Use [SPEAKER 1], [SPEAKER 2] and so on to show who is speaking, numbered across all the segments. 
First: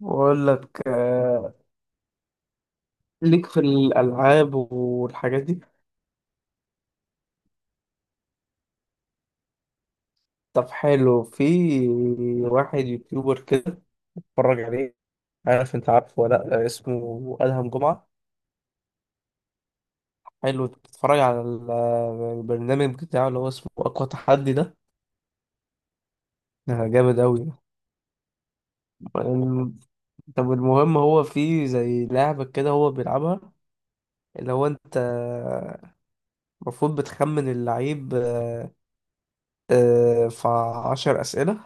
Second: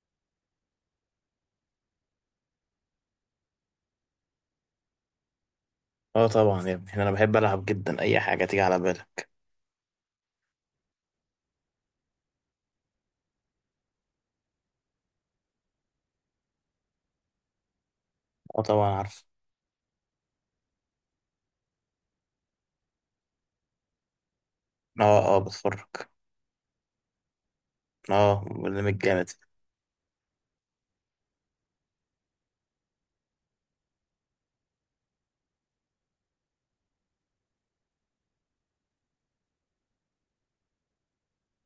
[SPEAKER 1] بقول لك ليك في الألعاب والحاجات دي.
[SPEAKER 2] اه، طبعا يا ابني، انا بحب العب جدا، اي حاجه تيجي على بالك.
[SPEAKER 1] طب حلو، في واحد يوتيوبر كده اتفرج عليه. عارف، انت عارفه ولا لأ؟ اسمه أدهم جمعة.
[SPEAKER 2] اه، طبعا عارف.
[SPEAKER 1] حلو تتفرج على البرنامج بتاعه اللي هو اسمه أقوى تحدي ده.
[SPEAKER 2] اه، اه، بتفرج.
[SPEAKER 1] ده جامد أوي.
[SPEAKER 2] اه، برنامج جامد.
[SPEAKER 1] الم- طب المهم هو في زي لعبة كده هو بيلعبها، اللي هو انت المفروض بتخمن اللعيب. في عشر أسئلة،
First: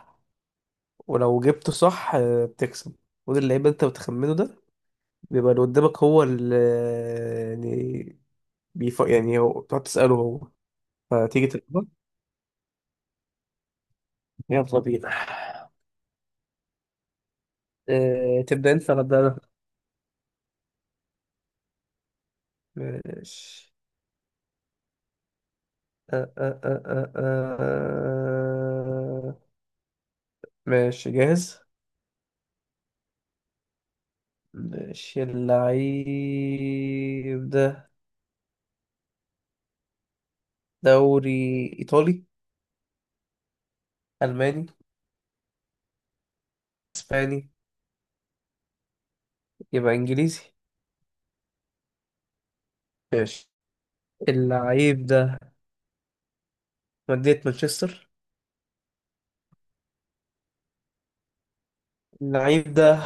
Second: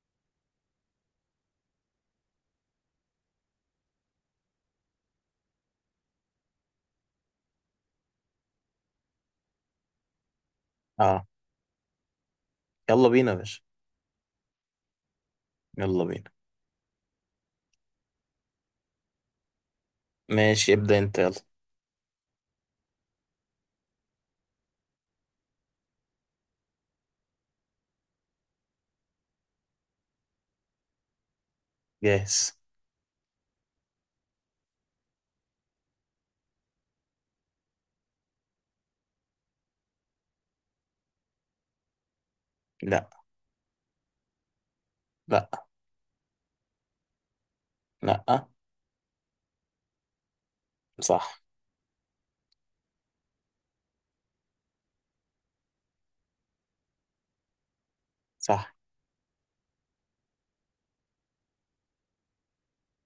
[SPEAKER 1] ولو جبته صح بتكسب. ودي اللعيبة انت بتخمنه ده بيبقى اللي قدامك، هو اللي يعني يعني هو بتقعد تسأله هو.
[SPEAKER 2] اه،
[SPEAKER 1] فتيجي تلعبها.
[SPEAKER 2] يلا بينا يا باشا.
[SPEAKER 1] يلا بينا.
[SPEAKER 2] يلا بينا.
[SPEAKER 1] تبدأ انت ولا أبدأ انا؟
[SPEAKER 2] ماشي، ابدا انت، يلا.
[SPEAKER 1] ماشي. آه، آه، آه، آه، آه. ماشي جاهز.
[SPEAKER 2] جاهز.
[SPEAKER 1] ماشي، اللعيب ده دوري إيطالي؟
[SPEAKER 2] لا.
[SPEAKER 1] ألماني؟
[SPEAKER 2] لا.
[SPEAKER 1] إسباني؟
[SPEAKER 2] لا.
[SPEAKER 1] يبقى إنجليزي.
[SPEAKER 2] صح.
[SPEAKER 1] ماشي، اللعيب ده مدينة مانشستر.
[SPEAKER 2] صح.
[SPEAKER 1] اللعيب ده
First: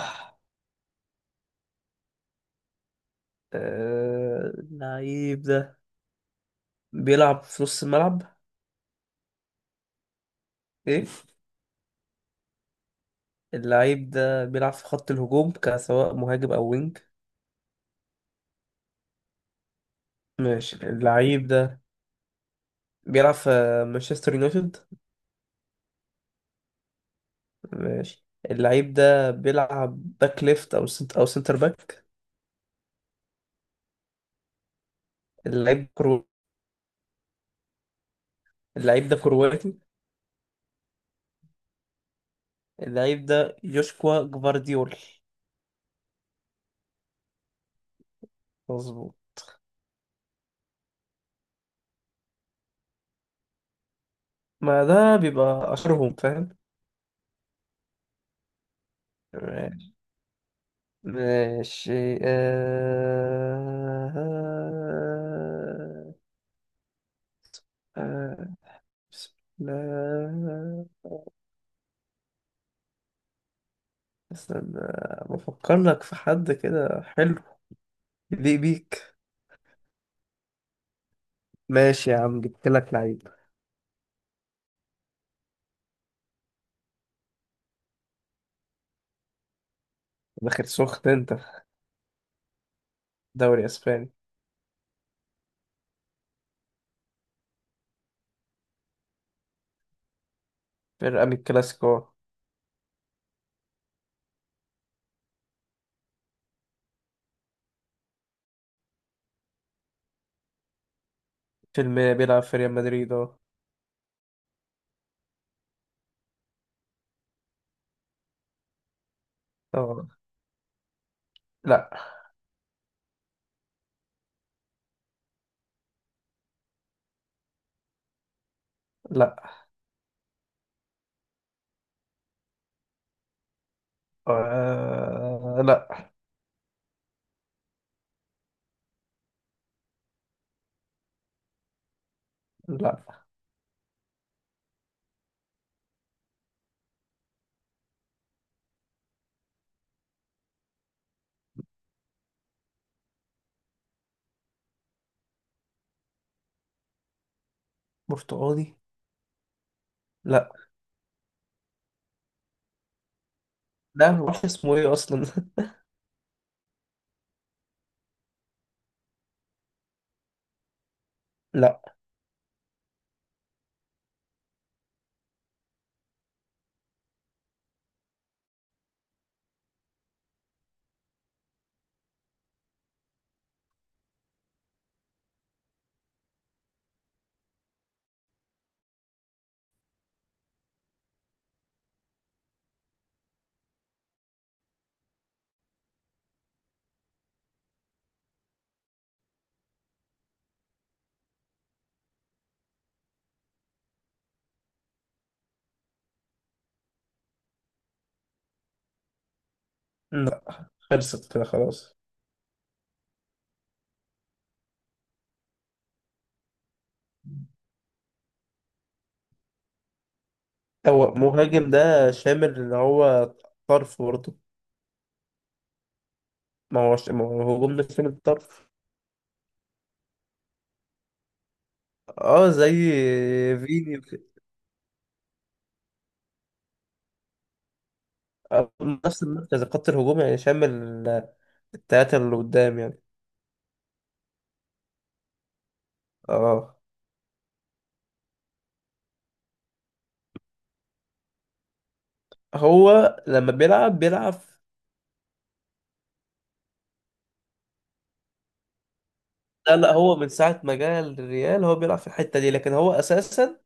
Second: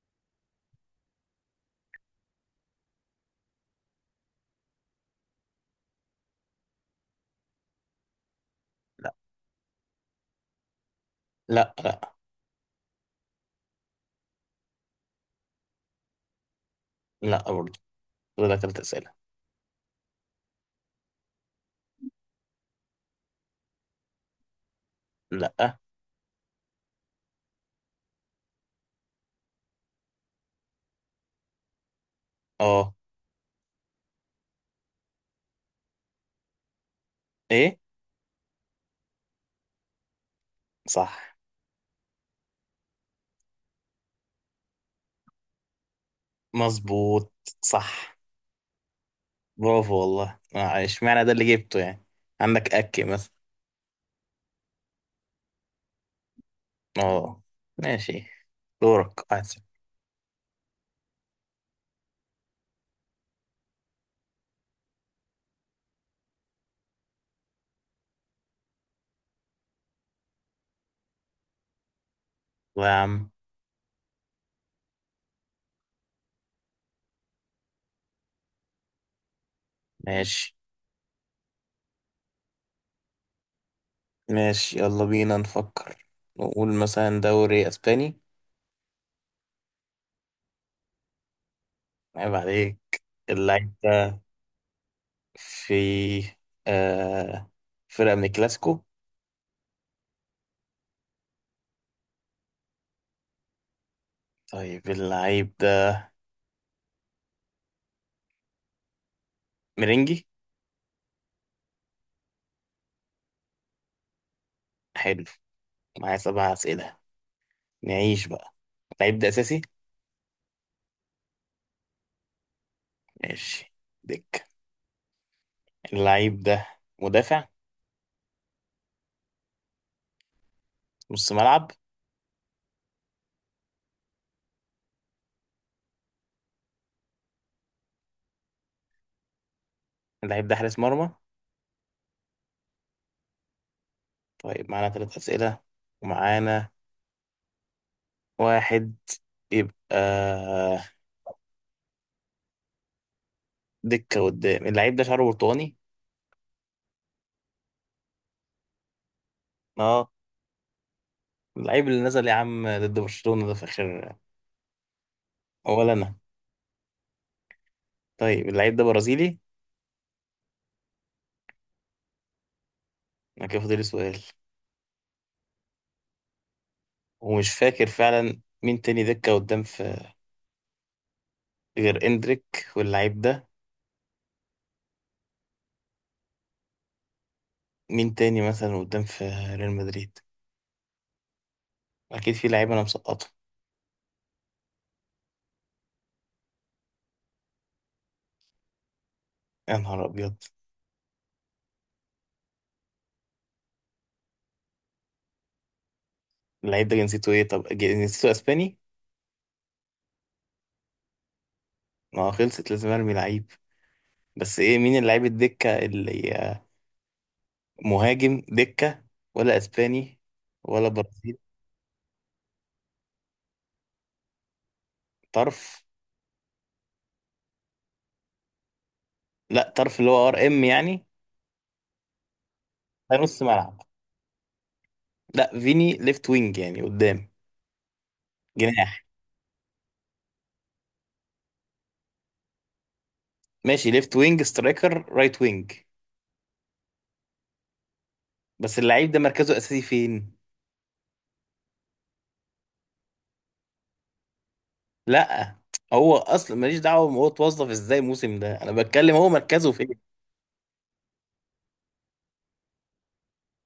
[SPEAKER 1] اللعيب ده بيلعب في نص الملعب؟
[SPEAKER 2] لا.
[SPEAKER 1] ايه؟
[SPEAKER 2] لا. لا.
[SPEAKER 1] اللعيب ده بيلعب في خط الهجوم كسواء مهاجم او وينج؟
[SPEAKER 2] لا برضه. كده تلات اسئله.
[SPEAKER 1] ماشي، اللعيب ده بيلعب في مانشستر يونايتد؟
[SPEAKER 2] لا.
[SPEAKER 1] ماشي، اللعيب ده بيلعب باك ليفت او سنت او سنتر باك؟
[SPEAKER 2] اه.
[SPEAKER 1] اللعيب كرو؟
[SPEAKER 2] ايه؟
[SPEAKER 1] اللعيب ده كرواتي؟
[SPEAKER 2] صح.
[SPEAKER 1] اللعيب ده يوشكوا جفارديول.
[SPEAKER 2] مظبوط. صح.
[SPEAKER 1] مظبوط.
[SPEAKER 2] برافو والله، اشمعنى ده اللي جبته يعني. عندك اكي مثلا؟
[SPEAKER 1] ما ده بيبقى اشهرهم، فاهم.
[SPEAKER 2] اه. ماشي، دورك أحسن.
[SPEAKER 1] ماشي. آه... بسم الله.
[SPEAKER 2] الله يا عم.
[SPEAKER 1] استنى بفكر لك في حد كده حلو يليق بيك.
[SPEAKER 2] ماشي.
[SPEAKER 1] ماشي يا عم، جبت لك لعيب.
[SPEAKER 2] ماشي يلا بينا نفكر. نقول مثلا دوري اسباني.
[SPEAKER 1] داخل سخن انت في
[SPEAKER 2] عيب عليك.
[SPEAKER 1] دوري
[SPEAKER 2] اللعيب
[SPEAKER 1] اسباني.
[SPEAKER 2] ده في آه فرقة من الكلاسيكو.
[SPEAKER 1] فرقة من الكلاسيكو.
[SPEAKER 2] طيب، اللعيب ده مرنجي؟
[SPEAKER 1] فيلم بيلعب في ريال مدريد، اه.
[SPEAKER 2] حلو، معايا سبع أسئلة، نعيش بقى. اللعيب ده أساسي؟
[SPEAKER 1] آه. لا.
[SPEAKER 2] ماشي. دك اللعيب ده مدافع؟
[SPEAKER 1] لا.
[SPEAKER 2] نص ملعب؟
[SPEAKER 1] لا.
[SPEAKER 2] اللعيب ده حارس مرمى؟
[SPEAKER 1] لا.
[SPEAKER 2] طيب معانا ثلاث أسئلة، ومعانا واحد. يبقى دكة قدام. اللعيب ده شعره برتقاني؟
[SPEAKER 1] برتقالي.
[SPEAKER 2] اه.
[SPEAKER 1] لا.
[SPEAKER 2] اللعيب اللي نزل يا عم ضد برشلونة ده في
[SPEAKER 1] لا
[SPEAKER 2] اخر؟
[SPEAKER 1] معرفش اسمه ايه اصلا.
[SPEAKER 2] ولا انا. طيب، اللعيب ده برازيلي؟
[SPEAKER 1] لا.
[SPEAKER 2] انا كده فاضل لي سؤال، ومش فاكر فعلا مين تاني دكة قدام في غير اندريك واللعيب ده. مين تاني مثلا قدام في ريال مدريد؟ اكيد في لعيب انا مسقطه. يا نهار ابيض. اللعيب ده جنسيته ايه؟ طب جنسيته اسباني؟
[SPEAKER 1] لا، خلصت كده خلاص.
[SPEAKER 2] ما هو خلصت، لازم ارمي لعيب. بس ايه مين اللعيب الدكة اللي مهاجم دكة، ولا اسباني ولا
[SPEAKER 1] هو
[SPEAKER 2] برازيل؟
[SPEAKER 1] مهاجم ده شامل اللي هو طرف برضه.
[SPEAKER 2] طرف.
[SPEAKER 1] ما هو، ما هو هجوم ده شامل الطرف.
[SPEAKER 2] لا، طرف اللي هو RM يعني.
[SPEAKER 1] اه زي
[SPEAKER 2] ده نص ملعب.
[SPEAKER 1] فيني وك-
[SPEAKER 2] لا، فيني ليفت وينج يعني قدام.
[SPEAKER 1] آه،
[SPEAKER 2] جناح.
[SPEAKER 1] نفس المركز خط الهجوم يعني شامل التلاتة اللي قدام يعني.
[SPEAKER 2] ماشي: ليفت وينج، سترايكر، رايت وينج.
[SPEAKER 1] اه.
[SPEAKER 2] بس اللعيب ده مركزه اساسي فين؟
[SPEAKER 1] هو لما بيلعب بيلعب.
[SPEAKER 2] لا، هو اصلا ماليش دعوه هو اتوظف ازاي الموسم ده، انا بتكلم هو مركزه
[SPEAKER 1] لا.
[SPEAKER 2] فين.
[SPEAKER 1] لا، هو من ساعة ما جه الريال هو بيلعب في الحتة دي، لكن هو أساسا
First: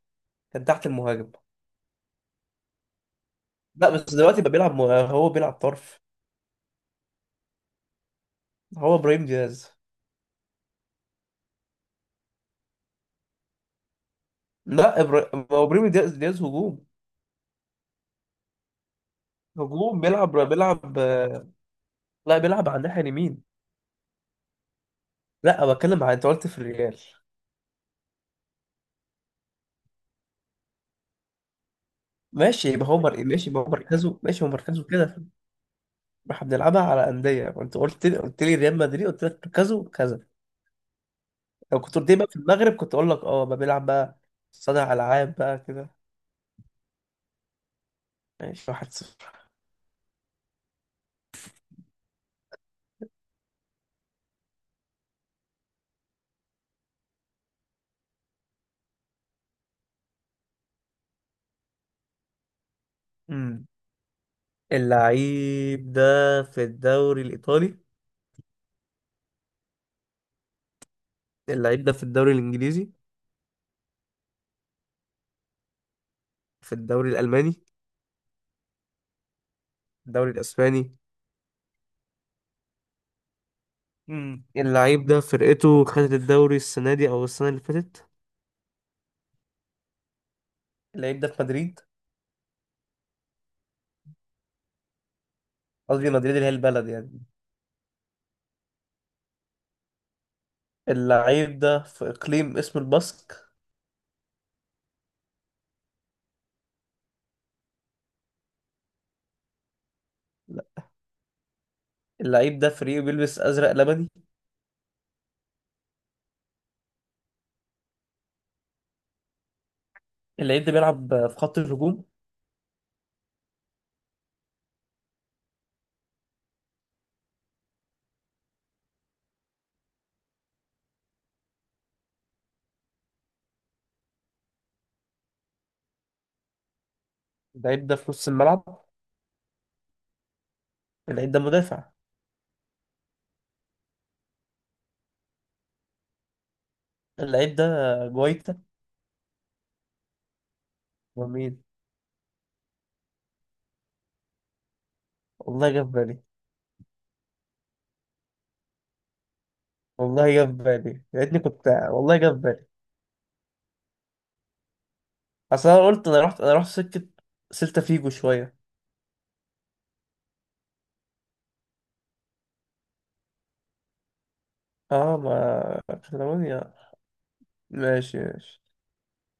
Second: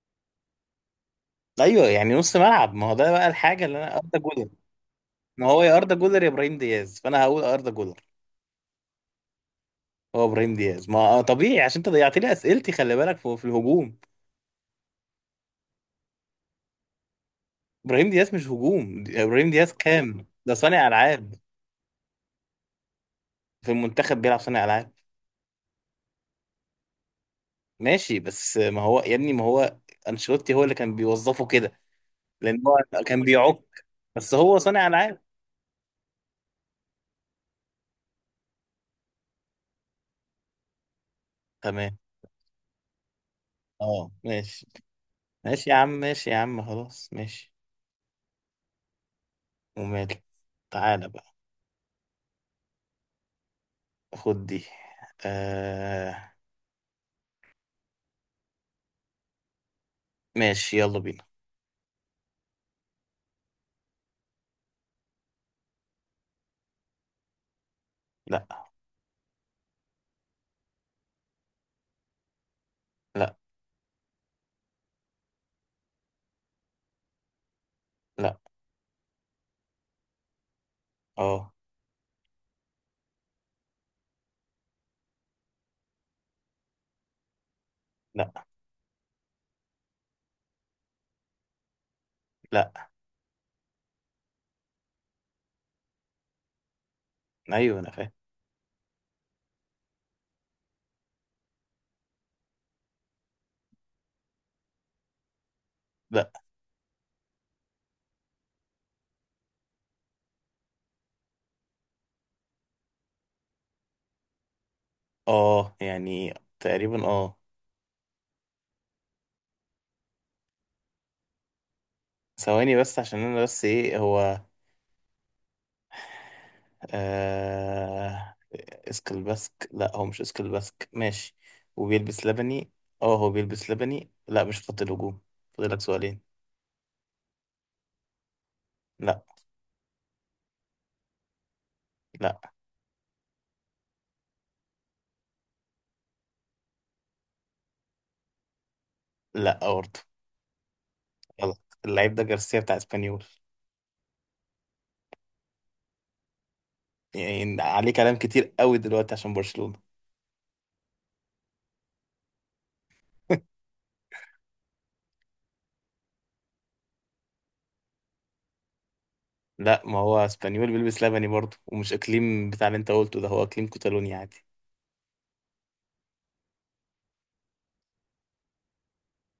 [SPEAKER 1] كان تحت المهاجم.
[SPEAKER 2] ايوه يعني نص ملعب، ما هو ده بقى الحاجه اللي
[SPEAKER 1] لا
[SPEAKER 2] انا،
[SPEAKER 1] بس
[SPEAKER 2] اردا
[SPEAKER 1] دلوقتي
[SPEAKER 2] جولر.
[SPEAKER 1] بقى هو
[SPEAKER 2] ما
[SPEAKER 1] بيلعب
[SPEAKER 2] هو يا اردا
[SPEAKER 1] طرف.
[SPEAKER 2] جولر يا ابراهيم دياز، فانا هقول اردا جولر.
[SPEAKER 1] هو إبراهيم دياز.
[SPEAKER 2] هو ابراهيم دياز؟ ما طبيعي، عشان انت ضيعت لي اسئلتي. خلي بالك في الهجوم.
[SPEAKER 1] لا، هو إبراهيم دياز، دياز هجوم.
[SPEAKER 2] ابراهيم دياز مش هجوم، ابراهيم دياز
[SPEAKER 1] هجوم
[SPEAKER 2] كام
[SPEAKER 1] بيلعب
[SPEAKER 2] ده؟ صانع
[SPEAKER 1] بيلعب.
[SPEAKER 2] العاب.
[SPEAKER 1] لا، بيلعب على الناحية اليمين.
[SPEAKER 2] في المنتخب بيلعب صانع العاب.
[SPEAKER 1] لا أنا بتكلم على أنت قلت في الريال.
[SPEAKER 2] ماشي، بس ما هو يا ابني، ما هو انشيلوتي هو اللي كان بيوظفه كده. لان هو كان
[SPEAKER 1] ماشي
[SPEAKER 2] بيعك،
[SPEAKER 1] يبقى هو مركزه،
[SPEAKER 2] بس
[SPEAKER 1] ماشي، هو
[SPEAKER 2] هو
[SPEAKER 1] مركزه
[SPEAKER 2] صانع العاب.
[SPEAKER 1] كده. احنا بنلعبها على أندية وأنت قلت لي، قلت لي ريال مدريد، قلت لك مركزه كذا. لو كنت
[SPEAKER 2] تمام.
[SPEAKER 1] قلت لي بقى في المغرب كنت أقول لك أه بقى بيلعب
[SPEAKER 2] اه،
[SPEAKER 1] بقى
[SPEAKER 2] ماشي.
[SPEAKER 1] صانع ألعاب بقى
[SPEAKER 2] ماشي يا عم،
[SPEAKER 1] كده.
[SPEAKER 2] ماشي يا عم، خلاص ماشي.
[SPEAKER 1] ماشي، 1-0.
[SPEAKER 2] وماله. تعالى بقى، خد دي. آه ماشي، يلا بينا.
[SPEAKER 1] امم، اللعيب ده في الدوري الإيطالي؟
[SPEAKER 2] لا.
[SPEAKER 1] اللعيب ده في الدوري الإنجليزي؟
[SPEAKER 2] لا.
[SPEAKER 1] في الدوري الألماني؟
[SPEAKER 2] لا.
[SPEAKER 1] الدوري الإسباني.
[SPEAKER 2] اه.
[SPEAKER 1] امم، اللعيب ده فرقته خدت الدوري السنة دي أو السنة اللي فاتت؟
[SPEAKER 2] لا.
[SPEAKER 1] اللعيب ده في مدريد؟
[SPEAKER 2] لا.
[SPEAKER 1] قصدي مدريد اللي هي البلد يعني.
[SPEAKER 2] ايوه، انا فاهم.
[SPEAKER 1] اللعيب ده في إقليم اسمه الباسك؟
[SPEAKER 2] لا.
[SPEAKER 1] لا. اللعيب ده في ريو، بيلبس أزرق لبني.
[SPEAKER 2] اه يعني، تقريبا اه.
[SPEAKER 1] اللعيب ده بيلعب في خط الهجوم؟
[SPEAKER 2] ثواني بس، عشان انا. بس ايه هو؟ آه... اسكل باسك، لا هو مش اسكل باسك. ماشي. وبيلبس لبني. اه هو بيلبس لبني. لا، مش خط الهجوم. فاضلك سؤالين.
[SPEAKER 1] اللعيب ده في نص الملعب؟
[SPEAKER 2] لا.
[SPEAKER 1] اللعيب ده مدافع؟
[SPEAKER 2] لا.
[SPEAKER 1] اللعيب ده جوايتا؟
[SPEAKER 2] لا برضه. غلط.
[SPEAKER 1] ومين؟
[SPEAKER 2] اللعيب ده جارسيا بتاع اسبانيول.
[SPEAKER 1] والله جه في بالي.
[SPEAKER 2] يعني عليه كلام كتير قوي دلوقتي عشان برشلونة.
[SPEAKER 1] والله جه في بالي، يا ريتني، كنت والله جه في بالي. أصل أنا قلت، أنا رحت سكة سيلتا فيجو شوية.
[SPEAKER 2] لا، ما هو اسبانيول بيلبس لبني برضه، ومش اقليم بتاع اللي انت قلته ده، هو اقليم كتالونيا عادي.
[SPEAKER 1] اه، ما كاتالونيا. ماشي ماشي.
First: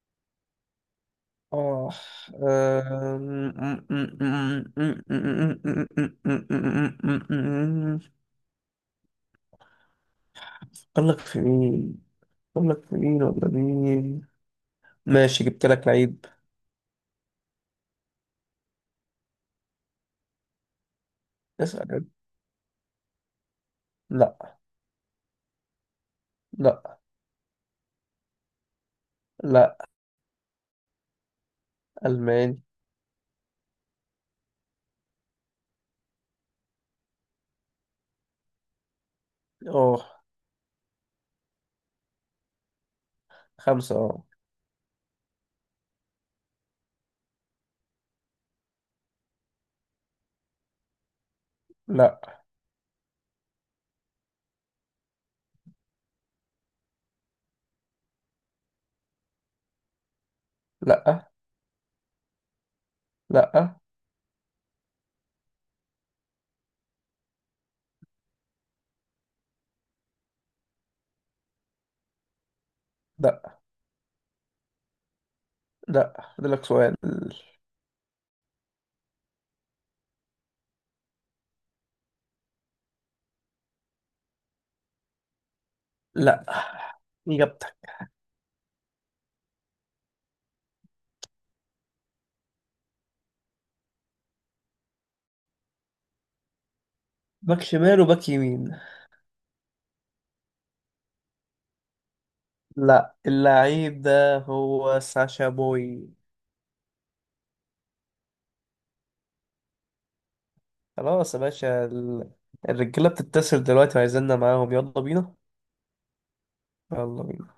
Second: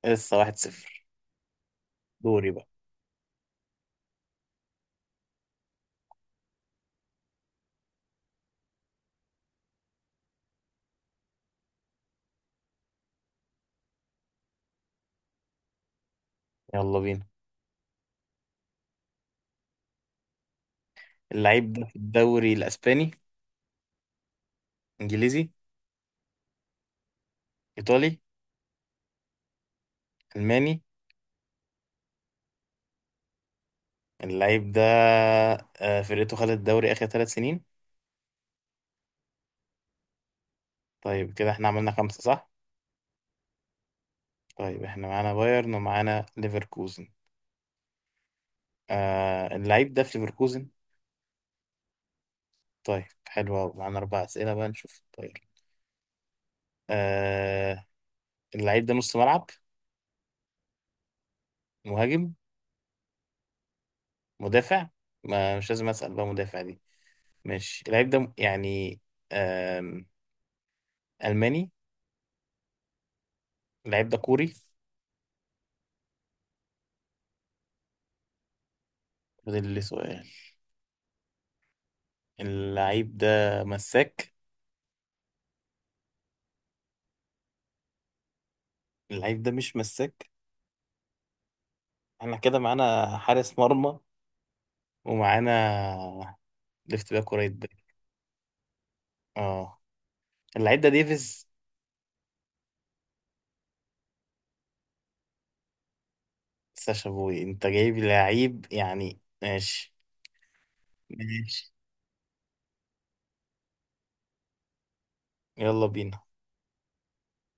[SPEAKER 2] لسه 1-0.
[SPEAKER 1] آه.
[SPEAKER 2] دوري بقى.
[SPEAKER 1] أم- أقول لك في مين؟ أقول لك في مين ولا مين؟ ماشي جبت لك لعيب.
[SPEAKER 2] يلا بينا. اللعيب ده في
[SPEAKER 1] اسأل.
[SPEAKER 2] الدوري الاسباني؟
[SPEAKER 1] لا.
[SPEAKER 2] انجليزي؟
[SPEAKER 1] لا.
[SPEAKER 2] ايطالي؟
[SPEAKER 1] لا.
[SPEAKER 2] الماني؟
[SPEAKER 1] ألماني.
[SPEAKER 2] اللعيب ده، فرقته خدت الدوري آخر 3 سنين.
[SPEAKER 1] أه.
[SPEAKER 2] طيب كده احنا عملنا خمسة، صح؟
[SPEAKER 1] خمسة أه.
[SPEAKER 2] طيب، احنا معانا بايرن ومعانا ليفركوزن. اللعيب ده في ليفركوزن؟
[SPEAKER 1] لا.
[SPEAKER 2] طيب، حلو أوي، معانا أربع أسئلة بقى، نشوف. طيب. آه اللعيب ده نص ملعب؟
[SPEAKER 1] لا.
[SPEAKER 2] مهاجم؟
[SPEAKER 1] لا.
[SPEAKER 2] مدافع؟ ما مش لازم أسأل بقى مدافع دي. ماشي، اللعيب ده يعني آم، ألماني؟
[SPEAKER 1] لا.
[SPEAKER 2] اللعيب ده كوري؟
[SPEAKER 1] لا، أديلك سؤال.
[SPEAKER 2] فاضل لي سؤال. اللعيب ده مساك؟
[SPEAKER 1] لا، إجابتك.
[SPEAKER 2] اللعيب ده مش مساك. احنا كده معانا حارس مرمى، ومعانا ليفت باك ورايت
[SPEAKER 1] باك
[SPEAKER 2] باك.
[SPEAKER 1] شمال وباك يمين.
[SPEAKER 2] اه، اللعيب ده ديفيز؟
[SPEAKER 1] لا، اللعيب ده هو ساشا بوي.
[SPEAKER 2] ساشا بوي؟ انت جايب لعيب يعني، ماشي.
[SPEAKER 1] خلاص يا
[SPEAKER 2] ماشي.
[SPEAKER 1] باشا، الرجالة بتتصل دلوقتي وعايزيننا معاهم. يلا بينا.
[SPEAKER 2] يلا بينا.
[SPEAKER 1] يلا بينا.